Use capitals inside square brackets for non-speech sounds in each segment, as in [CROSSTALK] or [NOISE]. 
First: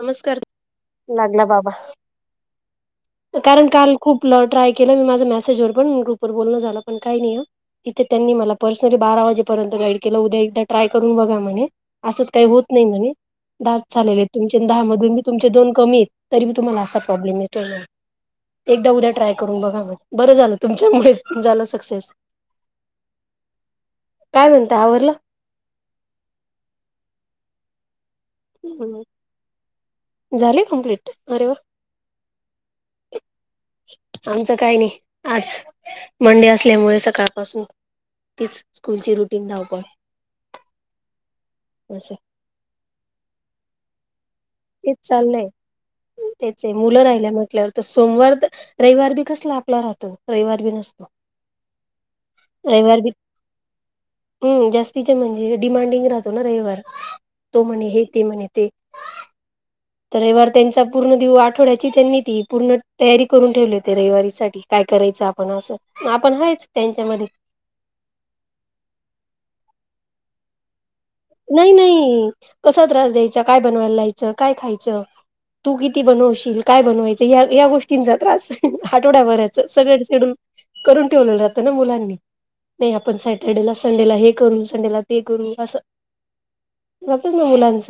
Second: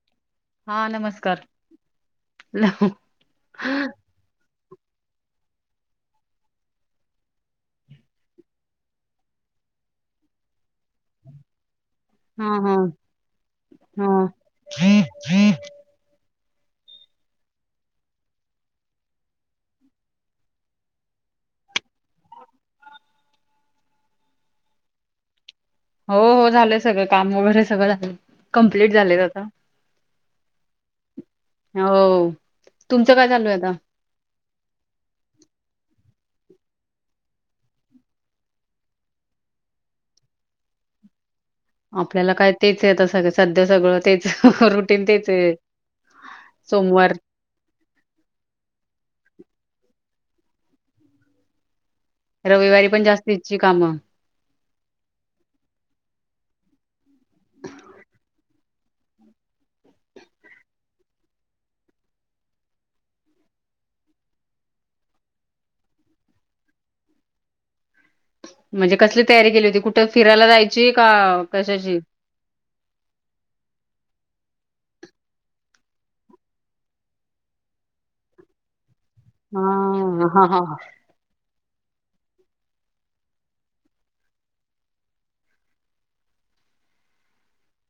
नमस्कार हा नमस्कार लागला बाबा हा कारण काल खूप ट्राय केलं मी माझं मेसेज वर पण ग्रुपवर बोलणं झालं पण काही नाही तिथे त्यांनी मला पर्सनली बारा वाजेपर्यंत गाईड केलं उद्या एकदा ट्राय करून बघा म्हणे असं काही होत हा नाही म्ह द हा झालेले तुमचे दहा मधून मी तुमचे दोन कमी तरीी तुम्हाला असा प्रॉब्लेम येतो एकदा उद्या ट्राय करून बघा म बरं झालं तुमच्यामुळे झालं सक्सेस काय म्हणत हावरलं हो हो झालंय सगळं काम वगैरे सगळं झालं कंप्लीट झालेत आता झाले कम्प्लीट अरे वा हो तुमचं काय चालू आहे आता आमचं काही नाही आज मंडे असल्यामुळे सकाळपासून तीच स्कूलची रुटीन धावपणे आपल्याला काय तेच येत सगळ सध्या सगळं तेच तेच रुटीन चाललंय आहे त्याचे मुलं सोमवार राहिल्या म्हटल्यावर तर सोमवार तर रविवार बी कसला आपला राहतो रविवार बी नसतो रविवारी पण जास्त इची कामं हम् जास्तीचे म्हणजे डिमांडिंग राहतो ना रविवार तो म्हणे हे ते म्हणे ते तर रविवार त्यांचा पूर्ण दिव आठवड्याची त्यांनी ती पूर्ण तयारी करून ठेवले होते रविवारीसाठी काय करायचं आपण असं आपण हयच त्यांच्यामध्ये म्हणजे कसली तयारी केली होती कुठं फिरायला जायची का कशाची एक कसा त्रास द्यायचा काय बनवायला लाहायचं काय खायचं तू किती बनवशील काय बनवायचं ह या गोष्टींचा त्रास आहे आठवड्या भरायचं सगळं हा झडून हा हा करून ठेव ज ना मुलांनी नाही आपण सॅटर्डेला संडेला हे करू संडेला ते करू असं जातच ना मुलांच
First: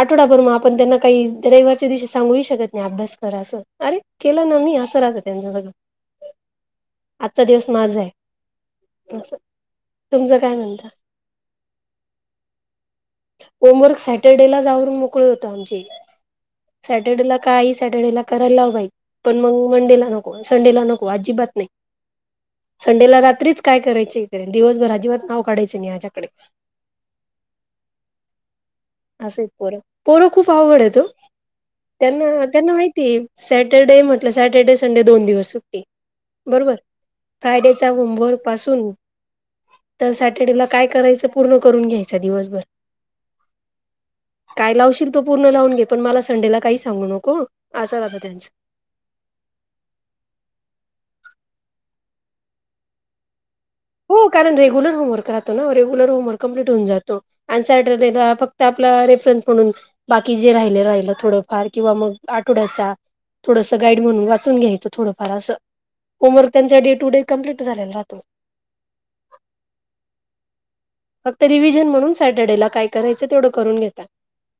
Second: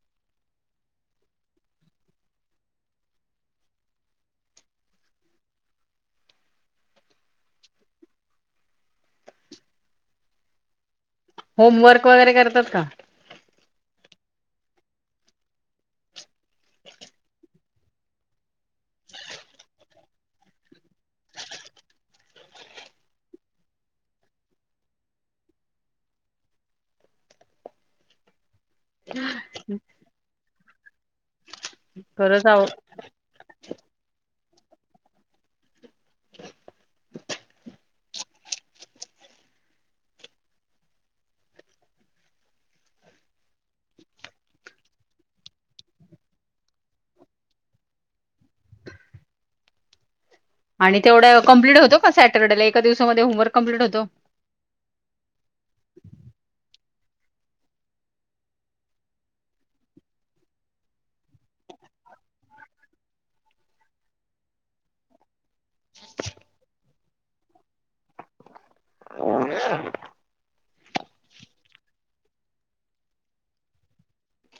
आठवडाभर मग आपण त्यांना काही रविवारच्या दिवशी सांगूही शकत नाही अभ्यास करा असं अरे केला ना मी असं राहत त्यांचं सगळं आजचा दिवस माझा आहे अस तुमचं काय म्हणत होमवर्क वगैरे करतात का होमवर्क सॅटर्डेला जाऊून मोकळ होत आमचे सॅटर्डेला का सॅटर्डेला करायला हवाई पण मग मंडेला नको संडेला नको आजीबात नाही संडेला रात्रीच काय करायचं इकडे दिवसभर अजिबात नाव काढायचं मी हझ्याकडे असं पोर पोर खूप आवड आहे तो त्यांना खरंच आहो त्यांना माहिती त सॅटरडे म्हटलं सॅटर्डे संडे दोन दिवस सुट्टी बरोबर फ्रायडेचा उंभर पासून तर सॅटर्डेला काय करायचं पूर्ण करून घ्यायच दिवसभर काय लावशील तो पूर्ण लावून घे पण मला संडेला काही सांगू नको असा आता त्यांचं आणि तेवढं कं्प्ट होत का सॅटर्डेला एका दिवसामध्ये होमवक कम्पलीट होतो हो कारण रेगुलर होमवर्क रातो ना रेगुलर होमवर्क कंप्लीट होऊ जातो अन् सॅटर्डे ला फक्त आपला रेफरन्स म्हणून. बाकी जे राहिले राहिलं थोडंफार किंवा मग आठवड्याचा थोडसं गाईड म्हणून वाचून घ्यायचं थोडंफार असं होमवर्क त्यांचा डे टू डे कम्प्लीट झालेला राहतो हो फक्त रिव्हिजन म्हणून सॅटर्डे ला काय करायचं तेवढं करून घेता.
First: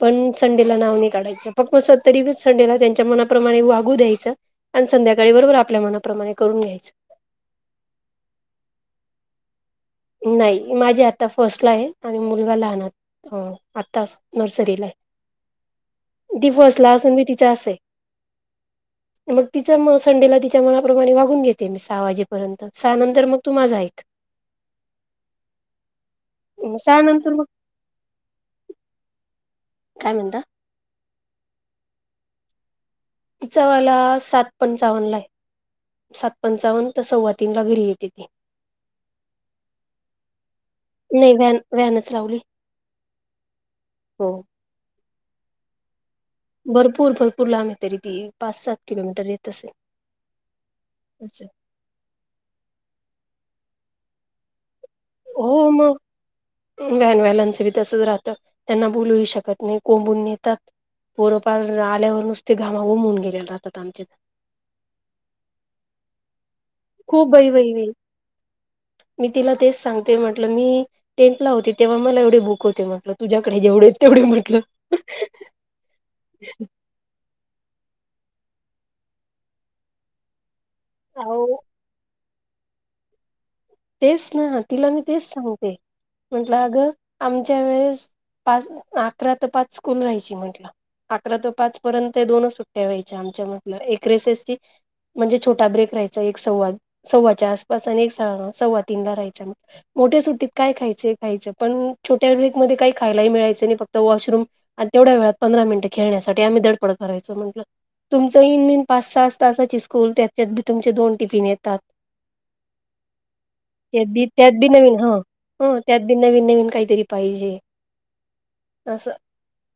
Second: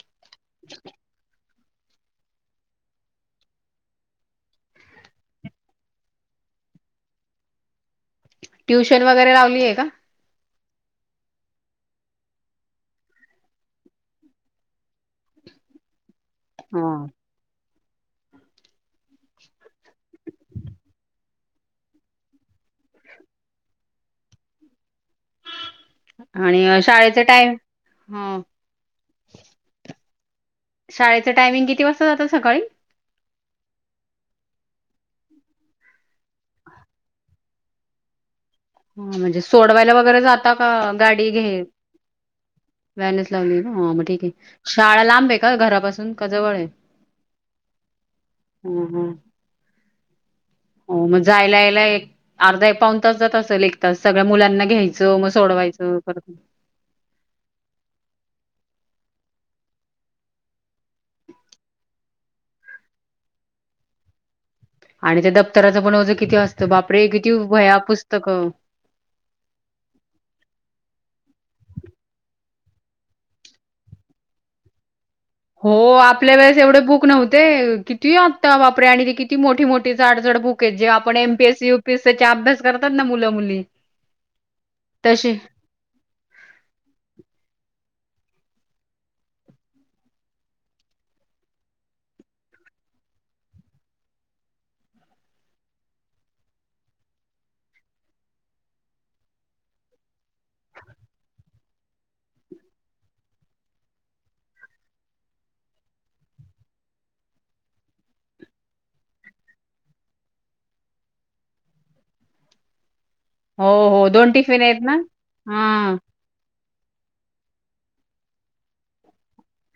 पण संडेला नाव नाही काढायचं फक् म तरी संडेला त्यांच्या मनाप्रमाणे वागू द्यायचं. आणि संध्याकाळी बरोबर आपल्या मनाप्रमाणे करून घ्यायचं. ट्युशन वगैरे लावलीय का. नाही माझी आता फर्स्टला आहे आणि मुलगा लहाना. हा आत्ताच नर्सरीला आहे. ती फर्स्ट हा ला असून बी तिचं असं आहे. मग तिच्या संडेला तिच्या मनाप्रमाणे वागून घेते मी सहा वाजेपर्यंत. [UNINTELLIGIBLE] सहानंतर मग तू माझा ऐक. आणि सहा शाळेचा नंतर मग टाइम ह [UNINTELLIGIBLE] काय म्हणता? शाळेचं टायमिंग किती वाजता जातो सकाळी? तिचा वाला सात पंचावन्न ला आहे. सात पंचावन्न तर सव्वा तीन ला घरी येते ती. हा म्हणजे सोडवायला वगैरे जाता का गाडी? वॅन वॅनच लावली. वॅनच लावली का हा मग ठीक हो आहे. शाळा लांब आहे का घरापासून? [UNINTELLIGIBLE] भरपूर भरपूर लांब, तरी ती पाच सात हा हा किलोमीटर येत असे. [UNINTELLIGIBLE] हो मग जायला यायला एक अर्धा एक पाऊन तास जात असेल एक तास सगळ्या मुलांना घ्याय [UNINTELLIGIBLE] च मग सोडवायचं परत व्हॅन वाल्यांचा ब तसंच राहत त्यांना बोलूही शकत नाही कोंबून नेतात. [UNINTELLIGIBLE] पोरं पार आल्यावर नुसती घामाघूम होऊन गेलेले राहतात आमच्या [UNINTELLIGIBLE] आणि ते दप्तराचं पण ओझं किती असतं बापरे खूप किती बाई बाई वह्या बाई पुस्तकं. [UNINTELLIGIBLE] मी तिला तेच सांगते म्हटलं मी टेंथ ला होती तेव्हा मला एवढे बुक होते म्हटलं तुझ्याकडे जेवढेत तेवढे म्हटलं. [UNINTELLIGIBLE] हो आपल्या वेळेस एवढे बुक नव्ह ते किती आत्ता बापरे आणि ते किती मोठी मोठी जाड जाड बुक आहेत जे आपण अहो एमपीएसी युपीएसी ते अभ्यास करतात ना मुलं मुली. तेच ना तिला मी तेच तसे सांगते. म्हंटलं अगं आमच्या वेळेस पाच अकरा ते पाच स्कूल राहायची म्हंटलं. [UNINTELLIGIBLE] अकरा ते पाच पर्यंत दोनच सुट्ट्या व्हायच्या आमच्या म्हटलं एक रिसेसची. [UNINTELLIGIBLE] म्हणजे छोटा ब्रेक राहायचा एक सव्वा सव्वाच्या आसपास आणि एक सव्वा तीनला रहायचा मग. मोठ्या सुट्टीत काय खायचं खायचं पण छोट्या ब्रेकमध्येध्ये काही खायलाही मिळायचं नाही फक्त वॉशरूम. आणि तेवढ्या वेळात पंधरा मिनिटं खेळण्यासाठी आम्ही धडपड करायचो म्हंटलं. [UNINTELLIGIBLE] तुमचं इन बीन पाच सहा तासाची स्कूल त्याच्यात बी तुमचे दोन टिफिन येतात. [UNINTELLIGIBLE] हो त्या हो बी दोन त्यात टिफिन बी आहेत ना नवीन हा हा त्यात बी नवीन नवीन काहीतरी पाहिजे असं [UNINTELLIGIBLE]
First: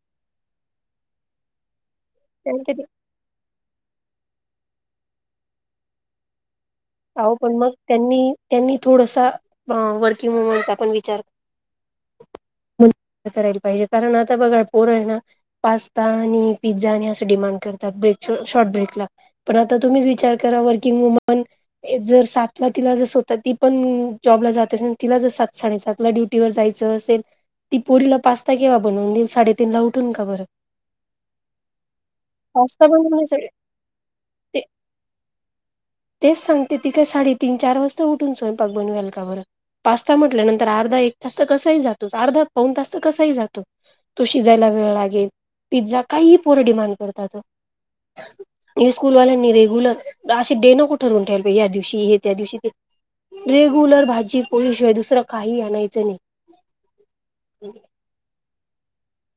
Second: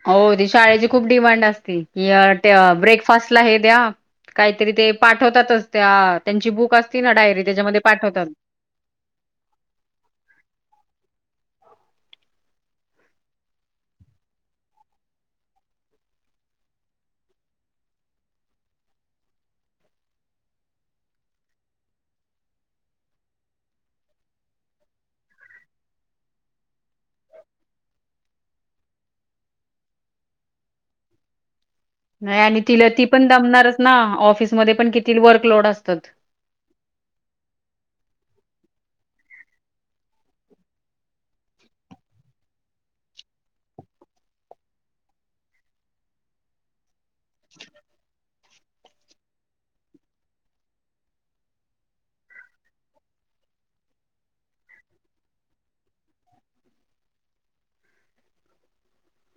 हो ते शाळेची खूप डिमांड असते कि य त्या त्यांच्या ब्रेक. [UNINTELLIGIBLE] फर्स्टला हे द्या काहीतरी ते पाठवतातच त्या त्यांची बुक आ [UNINTELLIGIBLE] तीन अहो डायरी पण मग त्याच्यामध्ये त्यांनी पाठवतात. त्यांनी थोडसा आ वर्किंग वुमनचा पण विचार [UNINTELLIGIBLE] [UNINTELLIGIBLE] करायला पाहिजे कारण आता बघा पोर आहे ना [UNINTELLIGIBLE] पास्ता आणि पिझ्झा आणि असं डिमांड करतात ब्रेक शॉर्ट ब्रेकला. [UNINTELLIGIBLE] पण आता तुम्हीच विचार करा वर्किंग वुमन. जर सातला तिला ज स्वत ती पण जॉबला जाते अस [UNINTELLIGIBLE] तिला जर सात साडेसात [UNINTELLIGIBLE] तुला ड्युटीवर जायचं असेल ती पोरीला पास्ता केेवा बनून साडेतीन ला उठून का बरं [UNINTELLIGIBLE] नाही आणि पास्ता तिला ती पण बनवण्यासाठी दमणारच ना ऑफिसमध्ये पण किती वर्कलोड असतात. [UNINTELLIGIBLE] तेच सांगते ती काय साडे तीन चार वाजता उठून स्वयंपाक बनवेल का बरं. [UNINTELLIGIBLE] पास्ता म्हटल्यानंतर अर्धा एक तास तर कसाही जातो अर्धा पाऊन तास तर कसाही जातो. [UNINTELLIGIBLE] तो शिजायला वेळ लागेल पिझ्झा काही पोर डिमांड कर [UNINTELLIGIBLE] हे स्कूल वाल्यांनी रेग्युलर अशे डे नको ठरवून ठेवा [UNINTELLIGIBLE] या दिवशी हे त्या दिवशी ते रेग्युलर भाजी पोळीशिवाय दुसरं काही आणायचं नाही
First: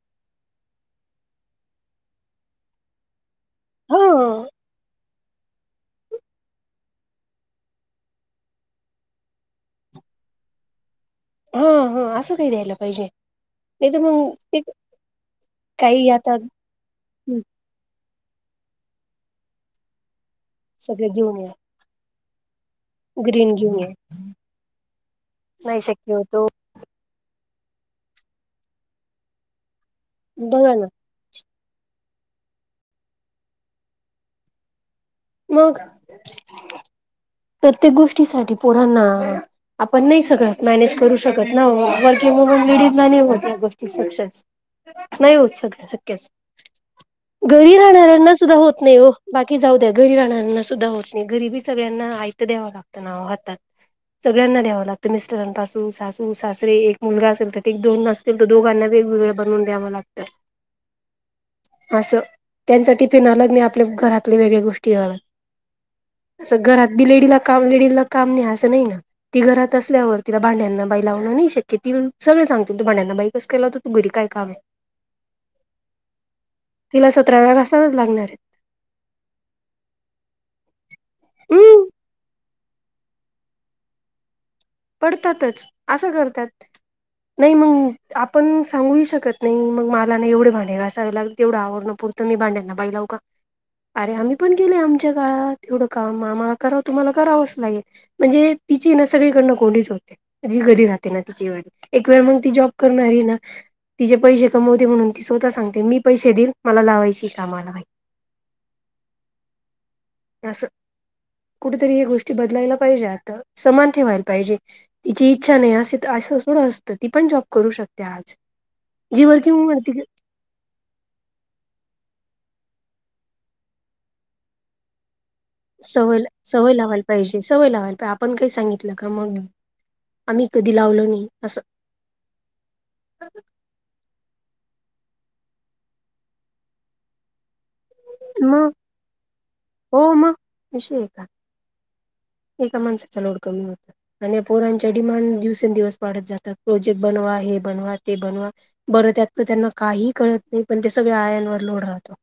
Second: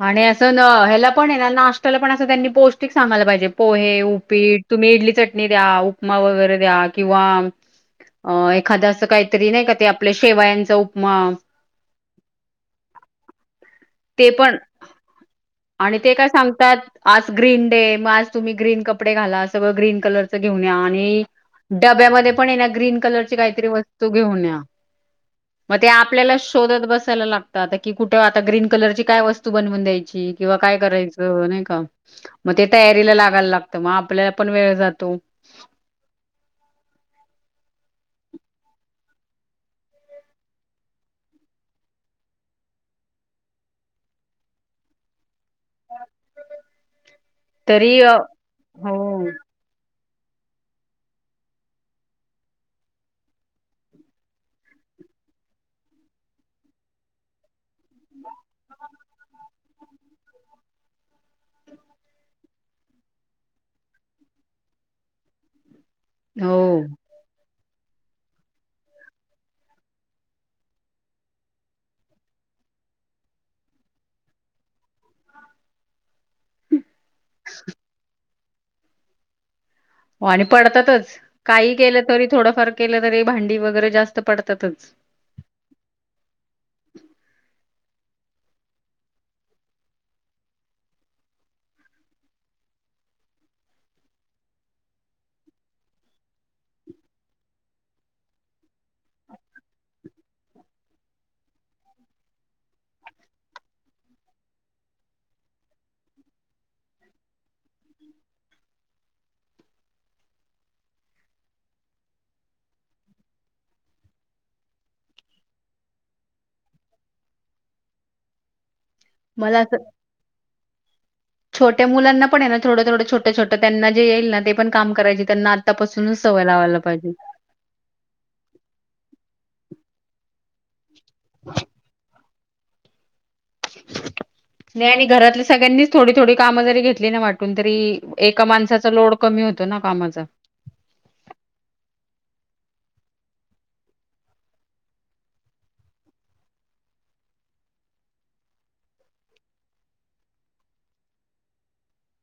आणि असं न ह्याला पण आहे ना नाष्टाला पण असं त्यांनी पौष्टिक सांगाला पाहिजे [UNINTELLIGIBLE] पोहे हा उपीट तुम्ही इडली चटणी द्या उपमा वगैरे द्या किंवा [UNINTELLIGIBLE] अ एखादं असं काहीतरी नाही का ते आपल्या शेवायांचा उपमा [UNINTELLIGIBLE] ह ह असं काही द्यायला पाहिजे नाही तर ते मग पण आणि काही ते काय आता सांगतात [UNINTELLIGIBLE] आज ग्रीन डे मग आज तुम्ही ग्रीन कपडे घाला सगळं ग्रीन कलरच घेऊन या सगळे आणि घेऊन या [UNINTELLIGIBLE] डब्यामध्ये पण हेना ग्रीन कलर ची ग्रीन काहीतरी घेऊन या वस्तू घेऊन या मग नाही ते शक्य आपल्याला होतो शोधत बसायला लाग [UNINTELLIGIBLE] आता कि कुठे आता ग्रीन कलरची काय वस्तू बनवून द्यायची किंवा बघा काय ना करायच [UNINTELLIGIBLE] नाही का मग ते तयारीला लागायला लागतं मग आपल्याला पण वेळ जातो [UNINTELLIGIBLE] मग प्रत्येक गोष्टीसाठी पुरांना [UNINTELLIGIBLE] आपण नाही सगळं मॅनेज करू शकत ना वर्किंग वुमन [UNINTELLIGIBLE] लेडीज म नाही होत्या गोष्टी सक्सेस नाही होतग शक [UNINTELLIGIBLE] घरी तरी अ, राहणाऱ्यांना सुद्धा होत नाही हो बाकी की जाऊ द्या घरी राहणाऱ्याना सुद्धा होत नाही घरीबी सगळ्यांना आयत द्यावं लागतं ना हातात [UNINTELLIGIBLE] सगळ्यांना द्यावं लागतं मिस्टरन तासू सासू सासरे एक मुलगा असेल तर एक दोन न [UNINTELLIGIBLE] तर दोघांना वेगवेगळ बनवून द्यावं लागतं असं त्याचा टिफीन अलग नाही आपल्या घरातले वेगळ्या गो [UNINTELLIGIBLE] [UNINTELLIGIBLE] केवळ [UNINTELLIGIBLE] हो असं घरात बी लेडीला काम लेडीजला काम नाही असं नाही ना [UNINTELLIGIBLE] ती घरात असल्यावर तिला भांड्यांना बाई लावणं नाही शक्य ती सगळे सांगतील तू भांड्यांना बाई कस केला हो [UNINTELLIGIBLE] तू घरी काय काम आहे तिला सतरा वेळा गासायलाच लागणार आहे [UNINTELLIGIBLE] हो आणि पडतातच काही हम्म केलं तरी थोडंफार केलं तरी भांडी वगैरे जास्त पडतातच पडतातच असं करतात नाही मग आपण सांगूही शकत नाही मग मला नाही एवढे भांडी गासवी लागत तेवढं आवरण पुर तुम्ही भाड्याना बाई लाऊ का अरे आम्ही पण केलय आमच्या काळात एवढं काम आम्हाला करावं तुम्हाला करावंच लागेल [UNINTELLIGIBLE] म्हणजे तिची ना सगळीकडण कोडीच होते जी घरी राहते ना तिची वेळ एक वेळ म ती जॉब करणारी ना [UNINTELLIGIBLE] तिचे पैसे कमवते म्हणून ती स्वतः सांगते मी पैसे देईन मला लावायची कामाला माहिती [UNINTELLIGIBLE] असं कुठेतरी हे गोष्टी बदलायला पाहिजे आता समान ठेवायला पाहिजे [UNINTELLIGIBLE] तिची इच्छा नाही अस असं सोडं असतं ती पण जॉब करू शकते आज [UNINTELLIGIBLE] जी मला वर्किंग अस [UNINTELLIGIBLE] छोट्या मुलांना पण आहे ना थोडं थोडं छोटं छोटं त्यांना जे येईल ते पण काम करायचे त्यांना सवय सवय लावायला पाहिजे सवय लावायला आपण काही सांगितलं का मग आम्ही कधी लावल नाही अस नाही आणि घरातल्या सगळ्यांनीच थोडी थोडी कामं जरी घेतली ना वाटून तरी एका मग माणसाचा लोड कमी होतो ना कामाचा ऐका माणसाचा लोड कमी होत आणि पोरांच्या डिमाांड दिवसेंदिवस वाढत जातात प्रोजेक्ट बनवा हे बनवा ते बनवा बरं त्यातल त्यांना काही कळत नाही पण ते सगळ आयांनवर लोड राहतो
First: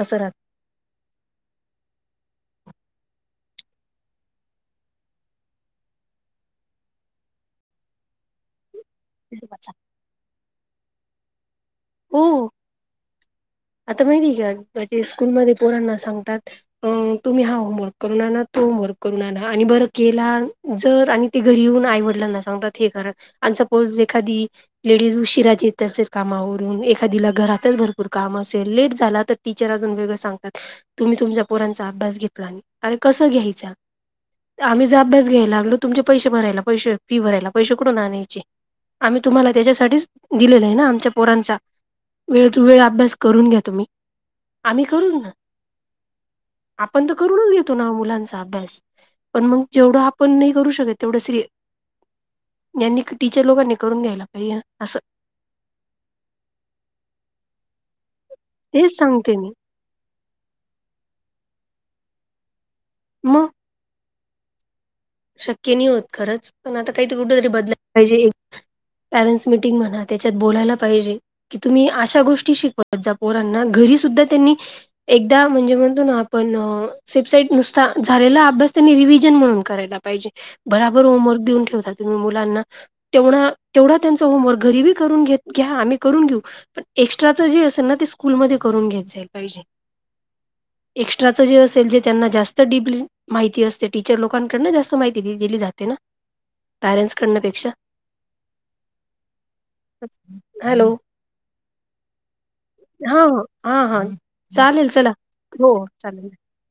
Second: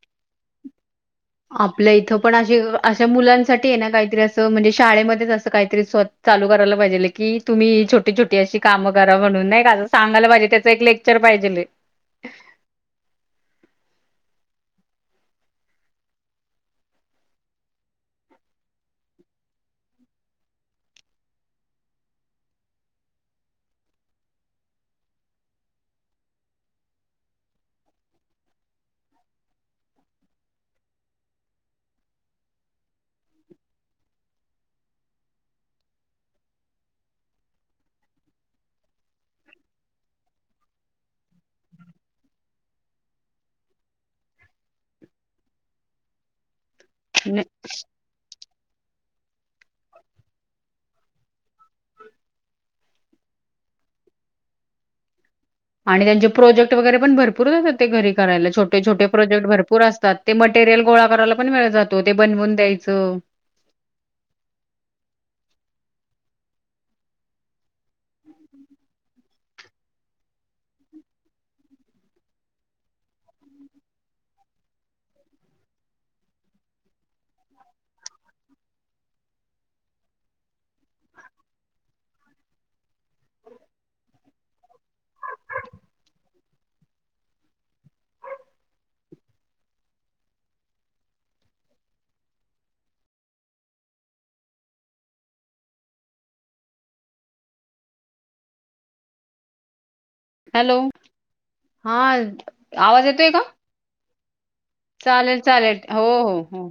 असं राहतं आपलं इथं पण अे अशा मुलांसाठी आहे ना काहीतरी असं म्हणजे शाळेमध्येच असं काहीतरी स्व चालु करायला पाहिजे की तुम्ही छोट छोटीशी काम करा म्हणून नाही का सांगायला पाहिजे त्याचं एक लेक्चर पाहिजे हो आता माहिती आहे का म्हजे [UNINTELLIGIBLE] स्कूलमध्ये पोरांना सांगतात अ तुम्ही हा होमवर्क करुन आना तो होमवर्क करून आना आणि बरं केला जर आणि ते घरी येऊन आईवडला ना सांगतात हे कारण आणि सपोज एखादी लेडीज उशिराचे येतात [UNINTELLIGIBLE] कामावरून एखादीला घरातच भरपूर काम अस लेट झाला तर टीचर अजून वेगळं सांगतात तुम्ही तुमच्या पोरांचा अभ्यास घेतला आणि अरे कसं घ्यायचा आम्ही ज अभ्यास घ्यायला लागलो तुमचे पैसे भरायला पैसे फी भरायला पैसे कुठून आणायची आम्ही तुम्हाला त्याच्यासाठीच दिलेलं आहे ना आमच्या पोरांचा वेळ वेळ अभ्यास करून घ्या तुम्ही, आम्ही करून ना. आपण तर करूनच घेतो ना मुलांचा अभ्यास. पण मग जेवढं आपण नाही करू शकत तेवढं सर- यांनी टीचर लोकांनी करुन घ्यायला पाहिजे असं. आणि त्यांचे प्रोजेक्ट वगैरे पण भरपूर असतात ते घरी करायला तेच छोटे-छोटे सांगते प्रोजेक्ट मी. भरपूर असतात. ते मटेरियल गोळा करायला पण वेळ जातो ते बनवून द्यायचं. मग. शक्य नाही होत खरंच पण आता काहीतरी कुठ तरी बदलायला पाहिजे हे पॅरेंट्स मिटिंग म्हणा त्याच्यात बोलायला पाहिजे. की तुम्ही अशा गोष्टी शिकवत जा पोरांना घरी सुुद्धा त्यांनी एकदा म्हणजे म्हणतो ना आपण सबसेट नुसता झालेला अभ्यास त्यांनी रिव्हजन म्हणून करायला पाहिजे बराबर होमवर्क देऊन ठेवता तुम्ही मुलांना. तेवढा, तेवढा त्यांचा होमवर्क घरीबी करून घेत घ्या आम्ही करून घेऊ. एक्स्ट्राच जे असेल ना ते स्कूलमध्ये करून घेत जाईल पाहिजे. एक्स्ट्राचं जे असेल जे त्यांना जास्त डिपली माहिती असते टीचर लोकांकडन जास्त माहिती दिली जाते ना पॅरेंट्स कडण्यापेक्षा. [INAUDIBLE] हॅलो! हा आवाज हा येतोय हा का? हा हा, चालेल चला चालेल हो चालेल हो चालते. हो.